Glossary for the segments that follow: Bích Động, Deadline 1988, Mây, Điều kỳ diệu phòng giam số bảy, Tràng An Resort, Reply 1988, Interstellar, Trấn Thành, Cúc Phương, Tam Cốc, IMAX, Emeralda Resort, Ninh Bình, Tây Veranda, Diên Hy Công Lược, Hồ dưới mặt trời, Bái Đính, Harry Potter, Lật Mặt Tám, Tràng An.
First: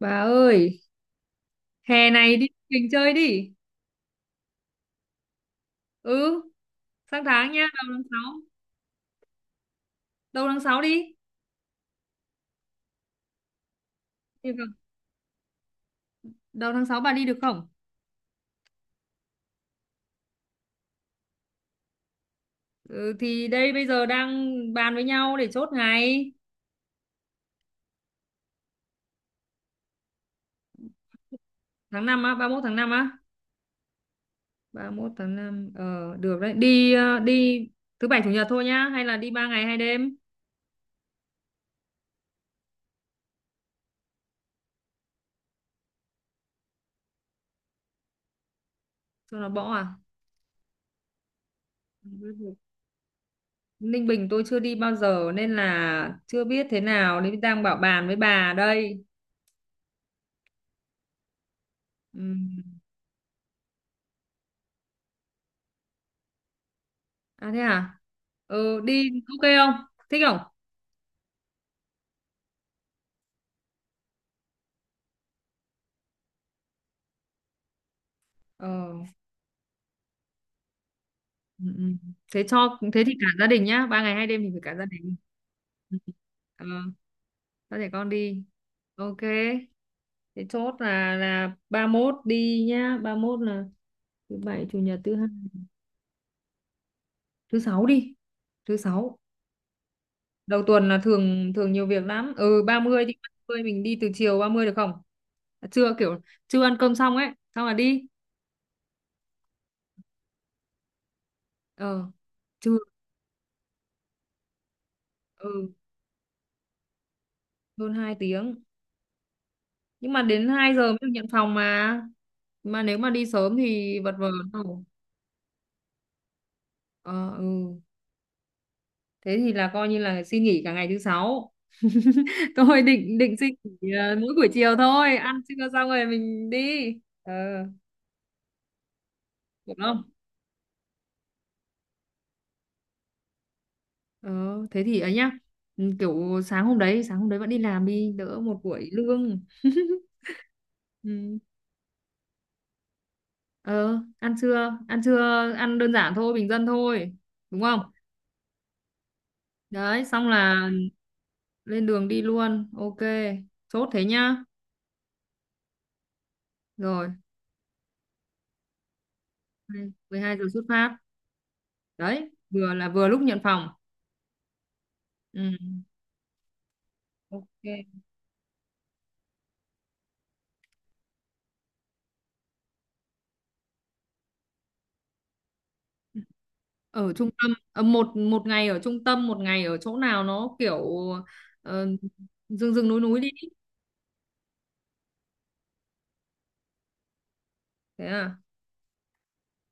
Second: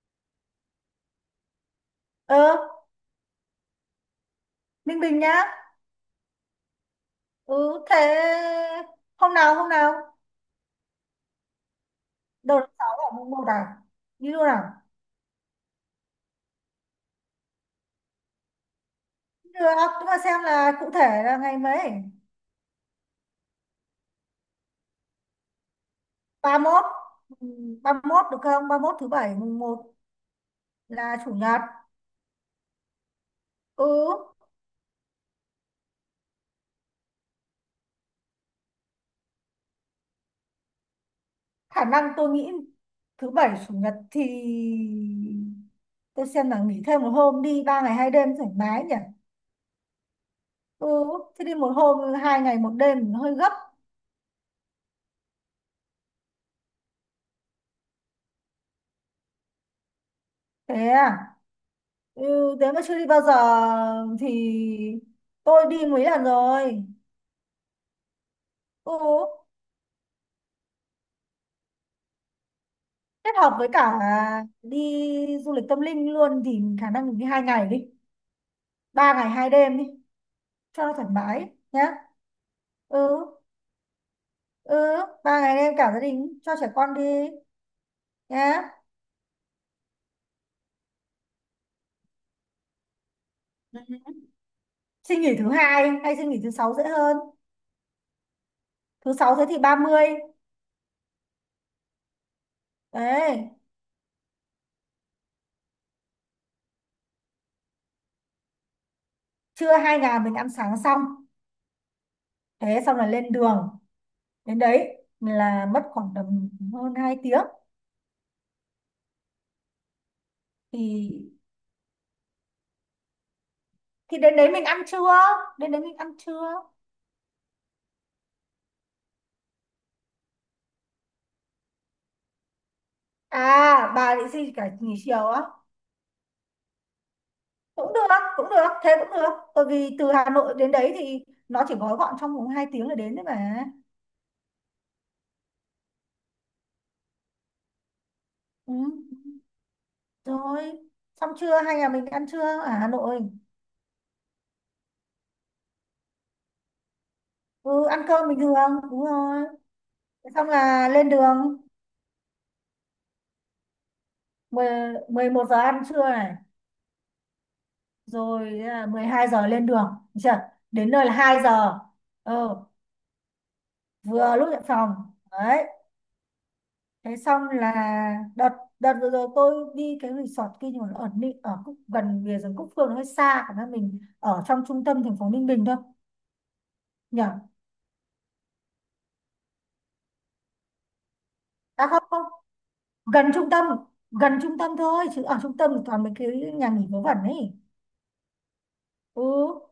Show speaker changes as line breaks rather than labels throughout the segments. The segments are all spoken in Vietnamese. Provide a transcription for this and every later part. Bà ơi, hè
Ừ,
này đi mình chơi đi.
Ninh Bình nhá.
Ừ, sang tháng nha, đầu
Ừ,
tháng
thế
sáu.
hôm nào
Đầu tháng 6 đi.
đầu tháng sáu, ở mùng một à? Đi luôn
Được không?
à?
Đầu tháng 6 bà đi được không?
Được à, nhưng mà xem là cụ thể là ngày mấy.
Ừ, thì đây bây giờ đang bàn với nhau để chốt ngày.
Ba mốt. Ừ, ba mốt được không? Ba mốt thứ bảy, mùng một là chủ nhật.
Tháng năm á, 31 tháng 5 á.
Ừ,
31 tháng 5 được đấy. Đi đi thứ bảy chủ nhật thôi nhá, hay là đi 3 ngày hai đêm
khả năng tôi nghĩ thứ bảy chủ nhật thì tôi xem là nghỉ thêm một hôm, đi ba ngày hai đêm thoải mái nhỉ.
cho nó bỏ à?
Ừ, thế đi một hôm hai ngày một đêm hơi gấp.
Ninh Bình tôi chưa đi bao giờ nên là chưa biết thế nào nên đang bảo bàn với bà đây.
Thế à?
Ừ.
Ừ, thế mà chưa đi bao giờ. Thì tôi đi mấy lần rồi.
À thế à? Ừ,
Ừ,
đi ok không? Thích không?
kết hợp với cả đi du lịch tâm linh luôn thì khả năng mình đi hai ngày đi.
Ờ.
Ba ngày hai đêm đi, cho nó thoải mái
Ừ,
nhá.
ừ. Thế cho thế thì
Ừ,
cả gia đình nhá, ba ngày hai đêm thì phải cả gia
ừ,
đình.
ba ngày đêm cả
Ừ.
gia đình, cho
Ờ,
trẻ con đi
cho trẻ con đi.
nhá.
Ok. Thế chốt là ba mốt đi nhá, ba mốt là
Ừ.
thứ bảy, chủ nhật, thứ
Xin
hai,
nghỉ thứ hai hay xin nghỉ thứ sáu dễ hơn.
thứ sáu đi. Thứ
Thứ
sáu.
sáu thế thì 30.
Đầu tuần là thường thường nhiều việc lắm. Ừ, 30 đi, ba
Đấy,
mươi mình đi từ chiều 30 được không? À, trưa kiểu chưa ăn cơm xong ấy, xong là đi.
trưa hai ngày mình ăn sáng xong.
Ờ, trưa
Thế xong là lên đường. Đến đấy là
ừ,
mất khoảng tầm hơn 2 tiếng.
hơn 2 tiếng. Nhưng mà đến 2 giờ mới được nhận
thì
phòng mà nếu mà đi sớm thì vật
thì
vờ
đến đấy mình ăn
đâu.
trưa, đến đấy mình ăn trưa
Ờ, ừ. Thế thì là coi như là xin nghỉ cả ngày thứ sáu. Tôi định định xin nghỉ
à bà định
mỗi buổi
xin cả
chiều
nghỉ
thôi,
chiều
ăn
á?
trưa xong rồi mình đi. Ờ,
Cũng được, thế cũng được. Bởi
được
vì
không?
từ Hà Nội đến đấy thì nó chỉ gói gọn trong vòng hai tiếng là đến đấy mà.
Ờ, thế thì ấy nhá. Ừ, kiểu sáng hôm đấy, sáng hôm đấy vẫn đi làm, đi đỡ một
Ừ,
buổi lương.
rồi. Xong
Ừ.
trưa 2 nhà mình ăn trưa ở Hà Nội.
Ờ, ăn trưa, ăn trưa ăn đơn giản thôi, bình dân thôi, đúng không?
Ừ, ăn cơm bình thường, đúng rồi.
Đấy xong
Xong
là
là lên đường.
lên đường đi luôn, ok. Chốt thế nhá.
Mười Mười một giờ ăn trưa này,
Rồi
rồi là 12 giờ lên đường.
mười
Được
hai
chưa?
giờ xuất
Đến
phát.
nơi là 2 giờ.
Đấy
Ừ,
vừa là vừa lúc nhận phòng.
vừa lúc nhận phòng.
Ừ.
Đấy, thế xong là
Ok.
đợt đợt vừa rồi tôi đi cái resort kia, nhưng mà nó ở ở Cúc, gần bìa rừng Cúc Phương, nó hơi xa. Khả năng mình ở trong trung tâm thành phố Ninh Bình thôi
Ở
nhỉ?
trung tâm một một ngày ở trung tâm, một ngày ở chỗ nào nó kiểu ờ,
À không không
rừng rừng núi núi
gần
đi.
trung tâm, thôi, chứ ở trung tâm thì toàn mấy cái nhà nghỉ vớ vẩn ấy.
Thế à.
Ừ,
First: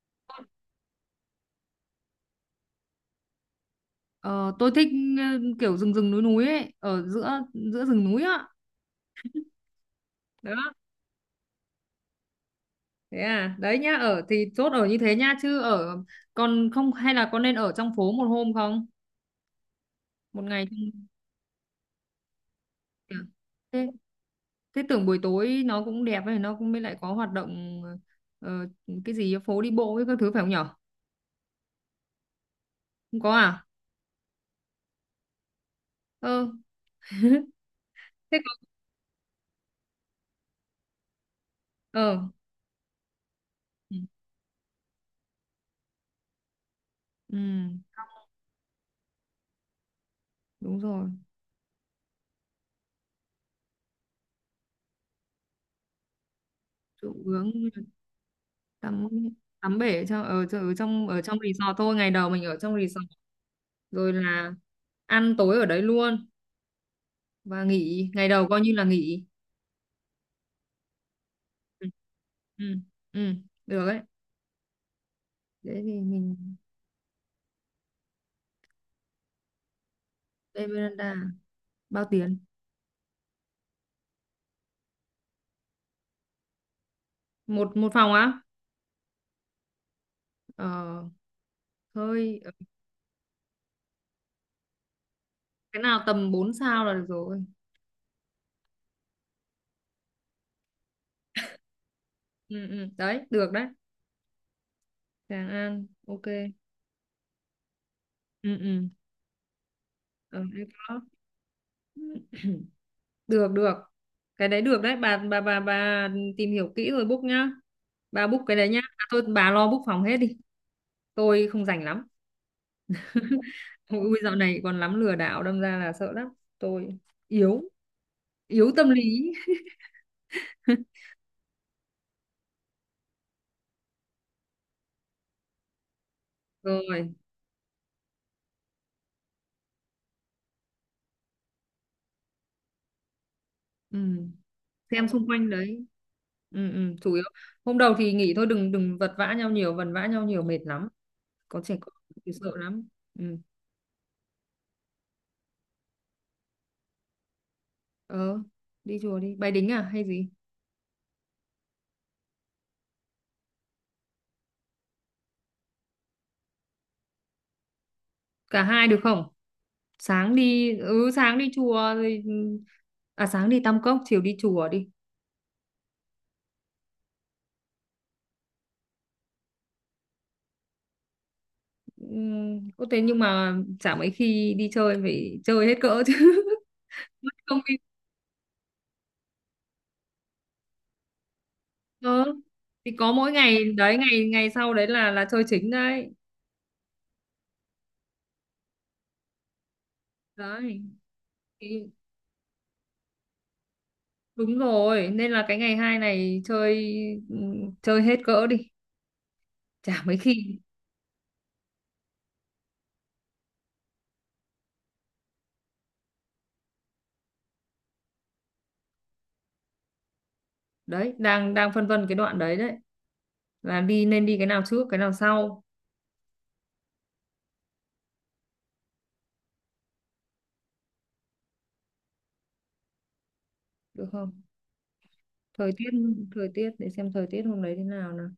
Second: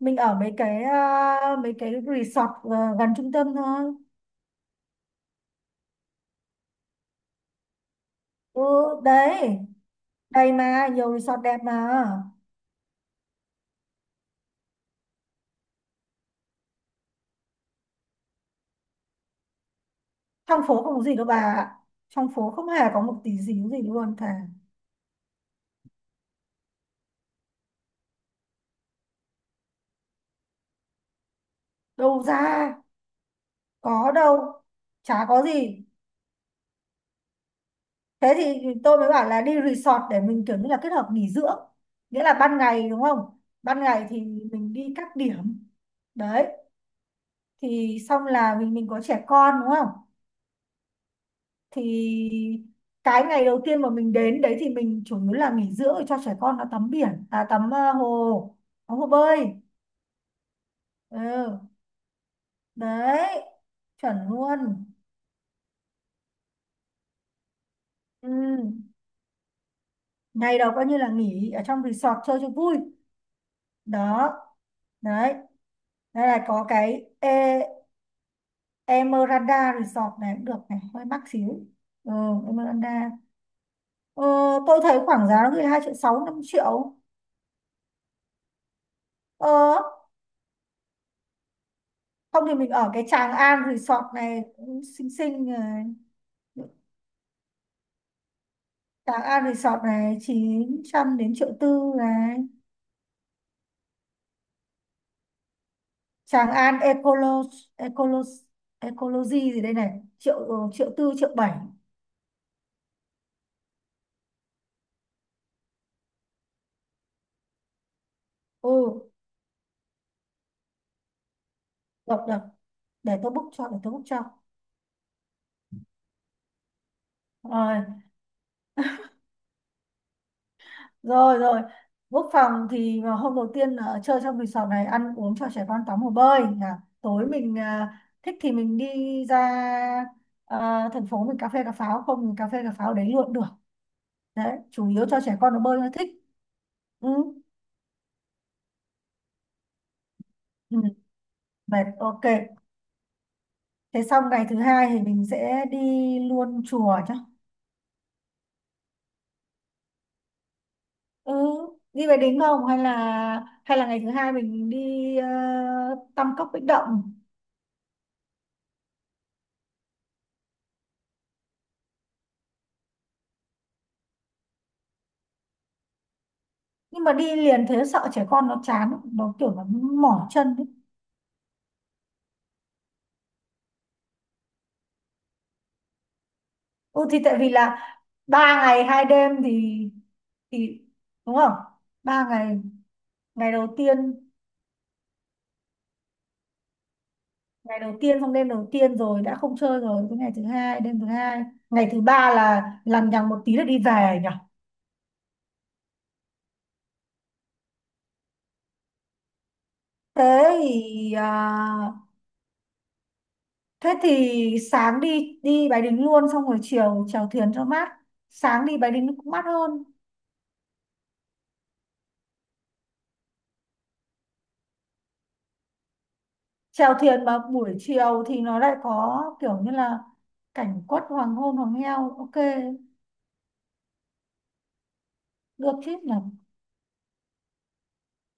mình ở mấy cái, resort gần trung tâm thôi.
Ờ, tôi thích ờ, kiểu rừng rừng núi núi ấy, ở giữa, giữa rừng núi á.
Ừ, đấy, đây
Đó,
mà nhiều resort đẹp mà.
thế à. Đấy nhá, ở thì chốt ở như thế nhá, chứ ở còn không hay là có nên ở trong phố một hôm không, một
Trong
ngày không
phố
nhỉ?
không có gì đâu bà ạ. Trong phố không hề có một tí díu gì
Thế,
luôn. Thà
thế tưởng buổi tối nó cũng đẹp ấy, nó cũng mới lại có hoạt động ờ, cái gì phố đi bộ với các thứ, phải không nhở?
đâu ra,
Không có à?
có đâu, chả có gì.
Ờ,
Thế
thế có.
thì tôi mới bảo là đi resort để mình kiểu như là kết hợp nghỉ dưỡng.
Ờ.
Nghĩa là ban ngày đúng không, ban
Ừ,
ngày thì mình đi các điểm đấy.
ừ,
Thì xong là mình có trẻ con đúng không,
đúng rồi.
thì cái ngày đầu tiên mà mình đến đấy thì mình chủ yếu là nghỉ dưỡng, để cho trẻ con nó tắm biển,
Chỗ
à
hướng
tắm hồ, tắm hồ
tắm,
bơi.
tắm bể ở trong ở, ở trong, ở trong
Ừ,
resort thôi, ngày đầu mình ở trong resort,
đấy,
rồi
chuẩn
là
luôn.
ăn tối ở đấy luôn và nghỉ, ngày đầu coi như là
Ừ.
nghỉ.
Ngày đầu coi như là nghỉ ở trong
Ừ.
resort chơi cho
Ừ.
vui.
Ừ, được đấy.
Đó, đấy.
Thế thì
Đây
mình
là có cái Emeralda Resort này cũng được
Tây
này, hơi
Veranda
mắc xíu.
bao
Ừ,
tiền?
Emeralda. Ờ, tôi thấy khoảng giá nó cứ 2 triệu 6 5 triệu.
Một một phòng á?
Ờ,
Ờ, hơi.
không thì mình ở cái Tràng An Resort này cũng xinh xinh
Cái
này.
nào tầm 4 sao là được rồi.
Tràng An Resort này 900 đến triệu tư này.
Ừ, ừ, đấy được đấy. Tràng An ok.
Tràng An Ecolo, Ecolo
Ừ, ừ.
Ecology gì đây này,
Ờ, hay
triệu triệu
có.
tư triệu bảy.
Được được, cái đấy được đấy. Bà tìm hiểu kỹ rồi book nhá. Bà book cái đấy nhá,
Ừ,
à thôi bà lo book phòng hết đi, tôi không rảnh lắm.
được được, để tôi book cho,
Ui dạo này còn lắm lừa đảo, đâm ra là sợ lắm. Tôi yếu,
Rồi.
yếu tâm lý.
Rồi, quốc phòng thì mà hôm đầu tiên ở chơi trong resort này ăn uống cho trẻ con tắm hồ bơi, à
Rồi.
tối mình, à thích thì mình đi ra, à thành phố mình cà phê cà pháo không, mình cà phê cà pháo đấy luôn được.
Ừ,
Đấy, chủ yếu
xem
cho
xung
trẻ
quanh
con nó bơi
đấy.
nó thích.
Ừ, ừ,
Ừ.
chủ yếu hôm đầu thì nghỉ thôi, đừng đừng vật vã nhau nhiều, vần vã nhau nhiều mệt
Ừ.
lắm, có trẻ
Mệt,
con
ok.
thì sợ lắm. Ừ.
Thế xong ngày thứ hai thì mình sẽ đi luôn chùa chứ.
Ờ, đi chùa, đi Bái Đính à hay gì.
Ừ, đi về đính không hay là, hay là ngày thứ hai mình đi Tam Cốc Bích Động.
Cả hai được không? Sáng đi, ừ sáng đi chùa rồi, ừ. À sáng đi Tam Cốc, chiều đi chùa đi.
Nhưng mà đi liền thế sợ trẻ con nó chán, nó kiểu mỏi chân ấy.
Ừ, có thế, nhưng mà chả mấy khi đi chơi phải chơi hết cỡ chứ.
Ừ thì
Mất
tại vì
công đi.
là ba ngày hai đêm thì, thì đúng không,
Ờ
ba ngày.
thì có mỗi
ngày
ngày
đầu
đấy,
tiên
ngày ngày sau đấy là chơi chính đấy.
Ngày đầu tiên xong đêm đầu tiên rồi đã không chơi rồi, cái ngày thứ hai
Đấy,
đêm thứ hai,
thì
ngày thứ ba là lằng nhằng một tí là đi về nhỉ.
đúng rồi, nên là cái ngày hai này chơi, ừ, chơi hết cỡ đi, chả mấy
thế
khi.
thì à, Thế thì sáng đi đi Bái Đính luôn, xong rồi chiều chèo thuyền cho mát. Sáng đi Bái Đính cũng mát hơn.
Đấy, đang đang phân vân cái đoạn đấy đấy, là đi nên đi cái nào trước, cái nào sau.
Chèo thuyền mà buổi chiều thì nó lại có kiểu như là cảnh quất hoàng hôn hoàng heo, ok.
Được không? Thời
Được
tiết,
chứ nhỉ?
thời tiết để xem thời tiết hôm đấy thế nào nào.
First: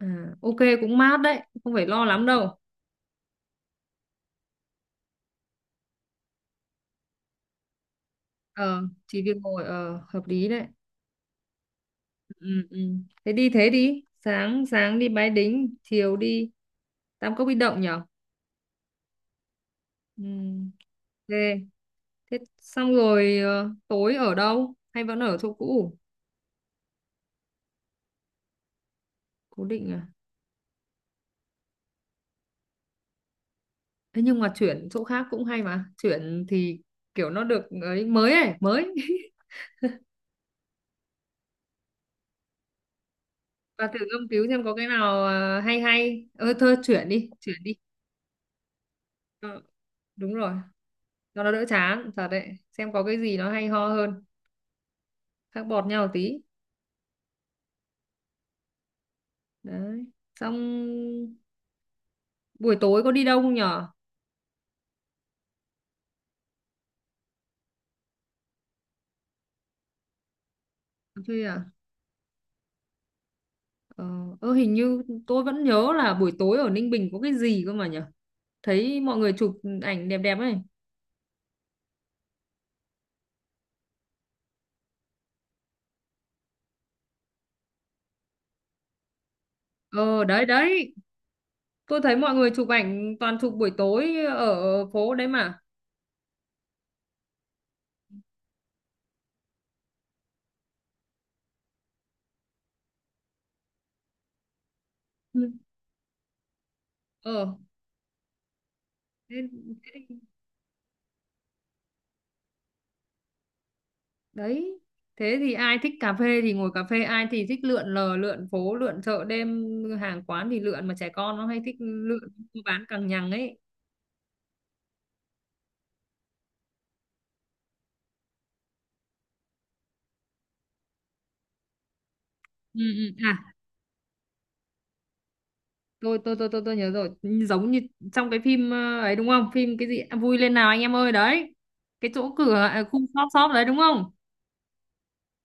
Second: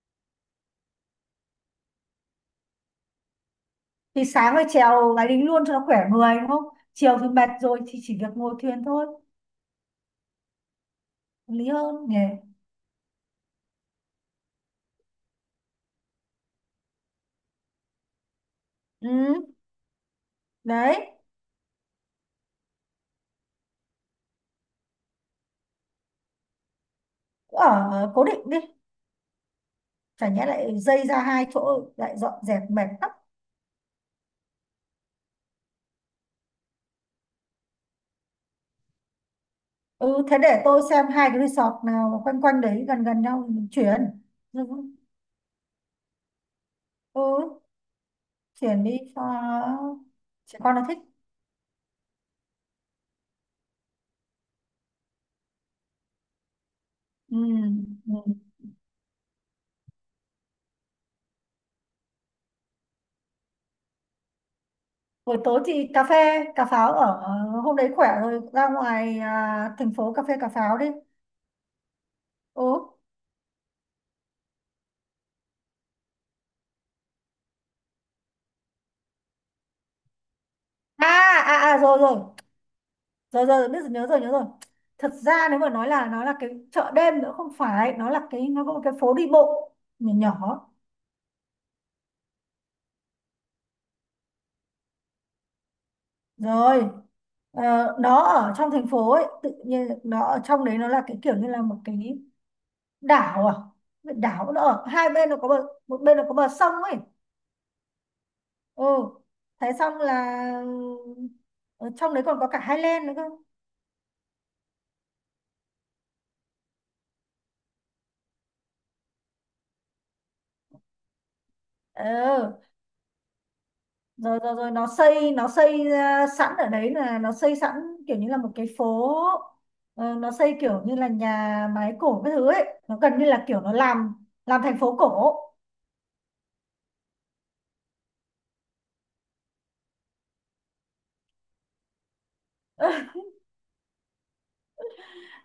À, ok cũng mát đấy, không phải lo lắm đâu.
Thì sáng phải chèo máy đính luôn cho nó khỏe người đúng không, chiều thì mệt rồi thì chỉ việc ngồi
Ờ,
thuyền thôi.
chỉ việc ngồi, ờ hợp lý đấy.
Hợp lý hơn nhỉ.
Ừ, ừ. Thế đi, sáng sáng đi Bái Đính, chiều đi Tam Cốc Bích Động nhở?
Ừ,
Ừ.
đấy,
Ok. Thế xong rồi tối ở đâu? Hay vẫn ở chỗ cũ?
cứ ở cố định đi.
Cố định à.
Chả nhẽ lại dây ra hai chỗ lại dọn dẹp mệt lắm.
Thế nhưng mà chuyển chỗ khác cũng hay mà, chuyển thì kiểu nó được ấy mới ấy mới.
Ừ, thế để tôi xem hai cái resort nào mà quanh quanh đấy gần gần nhau thì mình
Và thử
chuyển.
nghiên cứu
ừ
xem có cái nào hay hay. Ơ thôi chuyển
ừ,
đi, chuyển đi.
chuyển đi cho
Ờ, đúng rồi,
trẻ con nó thích.
cho nó đỡ chán thật đấy, xem có cái gì nó hay ho hơn, khác bọt nhau tí.
Ừ. Ừ.
Đấy. Xong buổi tối có đi đâu không nhở?
Buổi tối thì cà phê cà pháo ở, hôm đấy khỏe rồi ra ngoài, à thành phố cà phê cà pháo đi.
Chơi à.
Ừ,
Ờ, ơ, hình như tôi vẫn nhớ là buổi tối ở Ninh Bình có cái gì cơ mà nhở, thấy mọi người chụp ảnh đẹp đẹp ấy.
à à, à rồi rồi, rồi biết rồi, nhớ rồi, thật ra nếu mà nói là nó là cái chợ đêm, nữa không phải, nó là cái, nó có một cái phố đi bộ nhỏ
Ờ đấy
nhỏ,
đấy. Tôi thấy mọi người chụp ảnh toàn chụp buổi tối ở phố đấy mà.
rồi. Ờ, nó ở trong thành phố ấy, tự nhiên nó ở trong đấy nó là cái kiểu như là một cái đảo, à đảo nó ở hai bên nó có
Ừ.
bờ, một bên nó có bờ sông ấy.
Ờ,
Ừ,
thế,
thế xong
thế, thì-.
là ở trong đấy còn có cả Highland nữa cơ.
Đấy. Thế thì ai thích cà phê thì ngồi cà phê, ai thì thích lượn lờ, lượn phố, lượn chợ đêm, hàng quán thì lượn, mà trẻ con nó hay thích lượn mua
Ờ,
bán càng nhằng ấy.
rồi rồi rồi nó xây, nó xây ra sẵn ở đấy, là nó xây sẵn kiểu như là một cái phố. Ờ, nó xây kiểu như là nhà máy cổ, cái thứ
Ừ,
ấy nó
ừ.
gần như là
À,
kiểu nó làm thành phố cổ.
tôi nhớ rồi, giống như trong cái phim ấy đúng không? Phim cái gì. À, vui lên nào anh em ơi đấy. Cái chỗ cửa à, khu shop shop đấy đúng không?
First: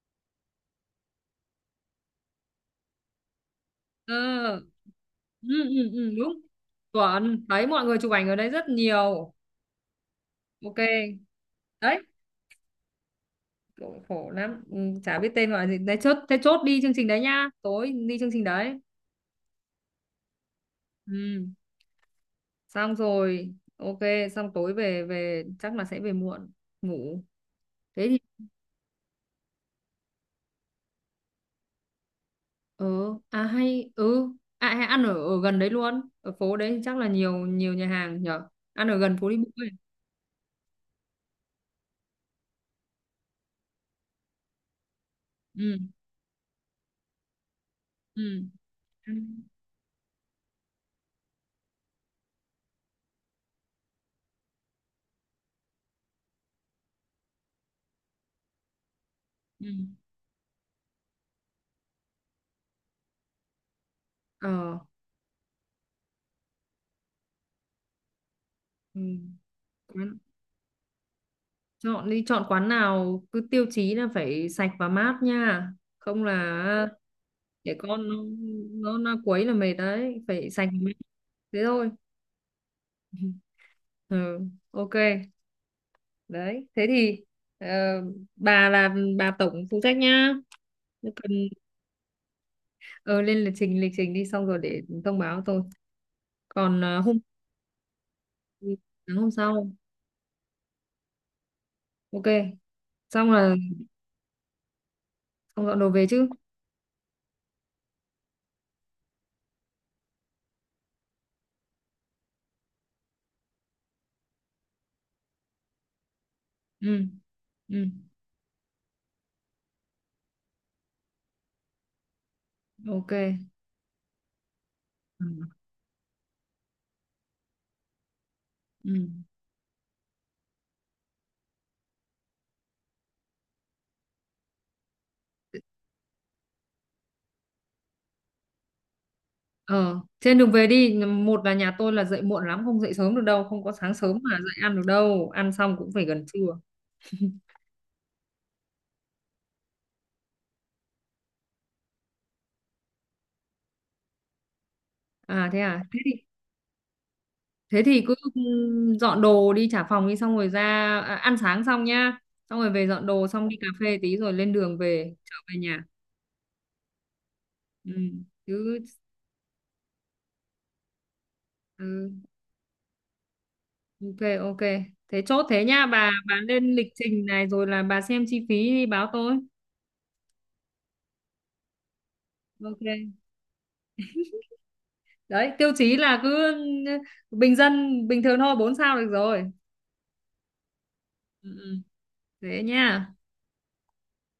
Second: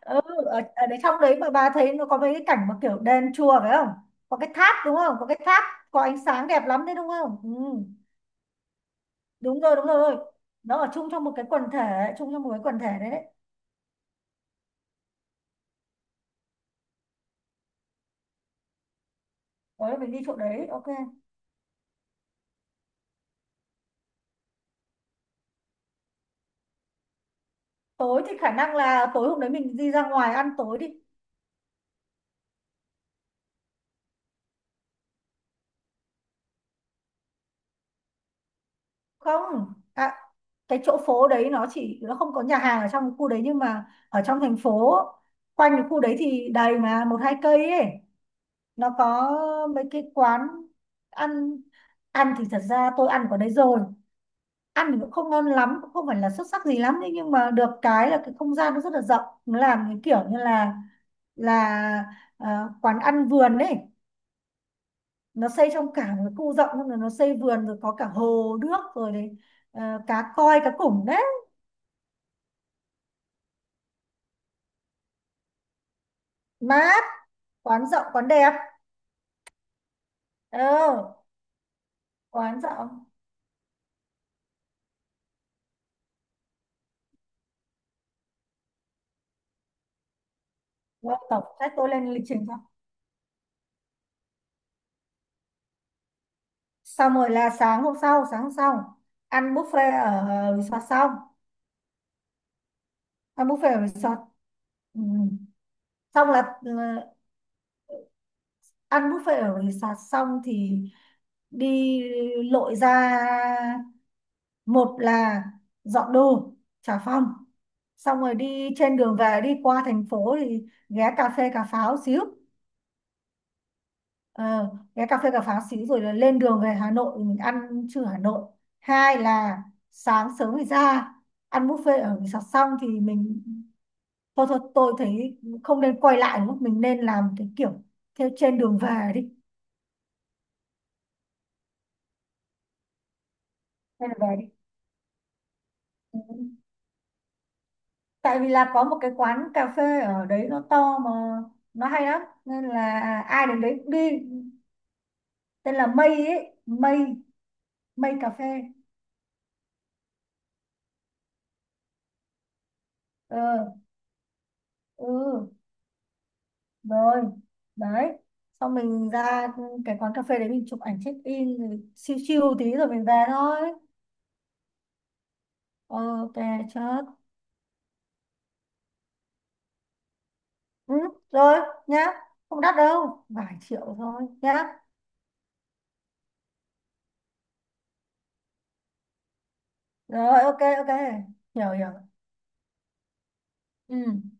Ừ, ở, đấy trong đấy mà bà thấy nó có mấy cái cảnh mà kiểu đền chùa phải không, có cái
Ờ.
tháp đúng không, có cái
Ừ,
tháp
ừ,
có
ừ,
ánh
đúng.
sáng đẹp lắm đấy đúng không.
Chuẩn,
Ừ,
thấy mọi người chụp ảnh ở đấy rất nhiều.
đúng rồi,
Ok.
nó ở chung trong một cái quần
Đấy,
thể, đấy.
khổ khổ lắm. Ừ, chả biết tên gọi là gì. Đấy chốt thế, chốt đi chương trình đấy nhá, tối đi chương trình đấy.
Tối mình đi chỗ đấy, ok.
Ừ, xong rồi ok. Xong tối về, về chắc là sẽ về muộn ngủ. Thế
Tối thì
thì
khả năng là tối hôm đấy mình đi ra ngoài ăn tối đi.
ờ, à hay ừ, à hay ăn ở, ở gần đấy luôn, ở phố đấy thì chắc là nhiều, nhiều nhà hàng nhở, ăn ở gần phố đi bộ ấy.
Không, à cái chỗ phố đấy nó chỉ, nó không có nhà hàng ở trong cái khu đấy, nhưng mà ở trong thành phố quanh
Ừ,
cái khu đấy thì đầy mà, một hai cây ấy
ừ,
nó có
ăn-.
mấy cái quán ăn. Ăn thì thật ra tôi ăn ở đấy rồi, ăn thì cũng không ngon lắm, cũng không phải là xuất sắc gì lắm, thế nhưng mà được cái là cái không gian nó rất là rộng, nó
Ừ.
làm cái kiểu như là, là ờ, quán ăn vườn đấy.
Ờ.
Nó xây trong cả một cái khu rộng, xong rồi nó xây vườn rồi có cả hồ nước rồi đấy, ờ
Ừ.
cá coi cá củng đấy.
Chọn đi, chọn quán nào cứ tiêu chí là phải sạch và mát nha. Không là
Mát,
để
quán rộng
con nó,
quán đẹp.
nó quấy là mệt đấy, phải
Ờ,
sạch và mát. Thế thôi.
quán rộng.
Ừ, ok. Đấy, thế thì ờ, bà là bà tổng phụ trách nhá. Nếu
Rồi,
cần.
tổng sách tôi lên lịch trình xong.
Ờ, lên lịch trình, lịch trình đi xong rồi để thông báo tôi. Còn ờ,
Xong
hôm
rồi là sáng hôm sau,
sáng hôm
ăn
sau.
buffet ở resort xong,
Ok. Xong
ăn
là
buffet ở resort ừ.
xong dọn đồ về chứ.
Xong là, ờ ăn buffet ở resort xong thì đi lội ra, một là dọn đồ xà
Ừ.
phòng,
Ừ,
xong rồi đi trên đường về, đi qua thành phố thì ghé cà phê cà pháo xíu.
ok.
Ờ, ghé cà
Ừ.
phê cà pháo xíu rồi là lên đường về Hà Nội thì mình ăn trưa Hà Nội.
Ừ.
Hai là sáng sớm thì ra ăn buffet ở resort xong thì mình, thôi thôi tôi thấy không nên quay lại nữa, mình nên làm cái kiểu theo trên đường về đi,
Ờ, trên đường về đi, một là nhà tôi là dậy muộn lắm, không dậy sớm được đâu, không có sáng
trên
sớm
đường về
mà
đi
dậy ăn được đâu, ăn xong cũng phải
Ừ.
gần trưa.
Tại vì là có một cái quán cà phê ở đấy nó to mà, nó hay lắm nên là, à ai đến đấy cũng đi. Tên
À,
là Mây ấy, Mây,
thế thì cứ
Cà phê.
dọn đồ đi trả phòng đi, xong rồi ra. À, ăn sáng xong nhá, xong rồi về dọn đồ, xong đi cà
Ờ,
phê tí rồi lên đường
ừ,
về, trở về nhà.
rồi,
Ừ,
đấy. Xong
cứ,
mình ra cái quán cà phê đấy, mình chụp ảnh check in rồi
ừ,
chill chill tí rồi mình về thôi.
ok, ok, thế chốt thế nhá, bà
Ok,
lên lịch
chết,
trình này rồi là bà xem chi phí đi báo tôi.
ừ, rồi nhá. Không đắt
Ok,
đâu, vài triệu thôi nhá.
đấy, tiêu chí là cứ ừ, bình dân, bình thường thôi, 4 sao được rồi.
Rồi, ok, ok
Ừ,
hiểu
ừ,
hiểu
thế nha.
ừ.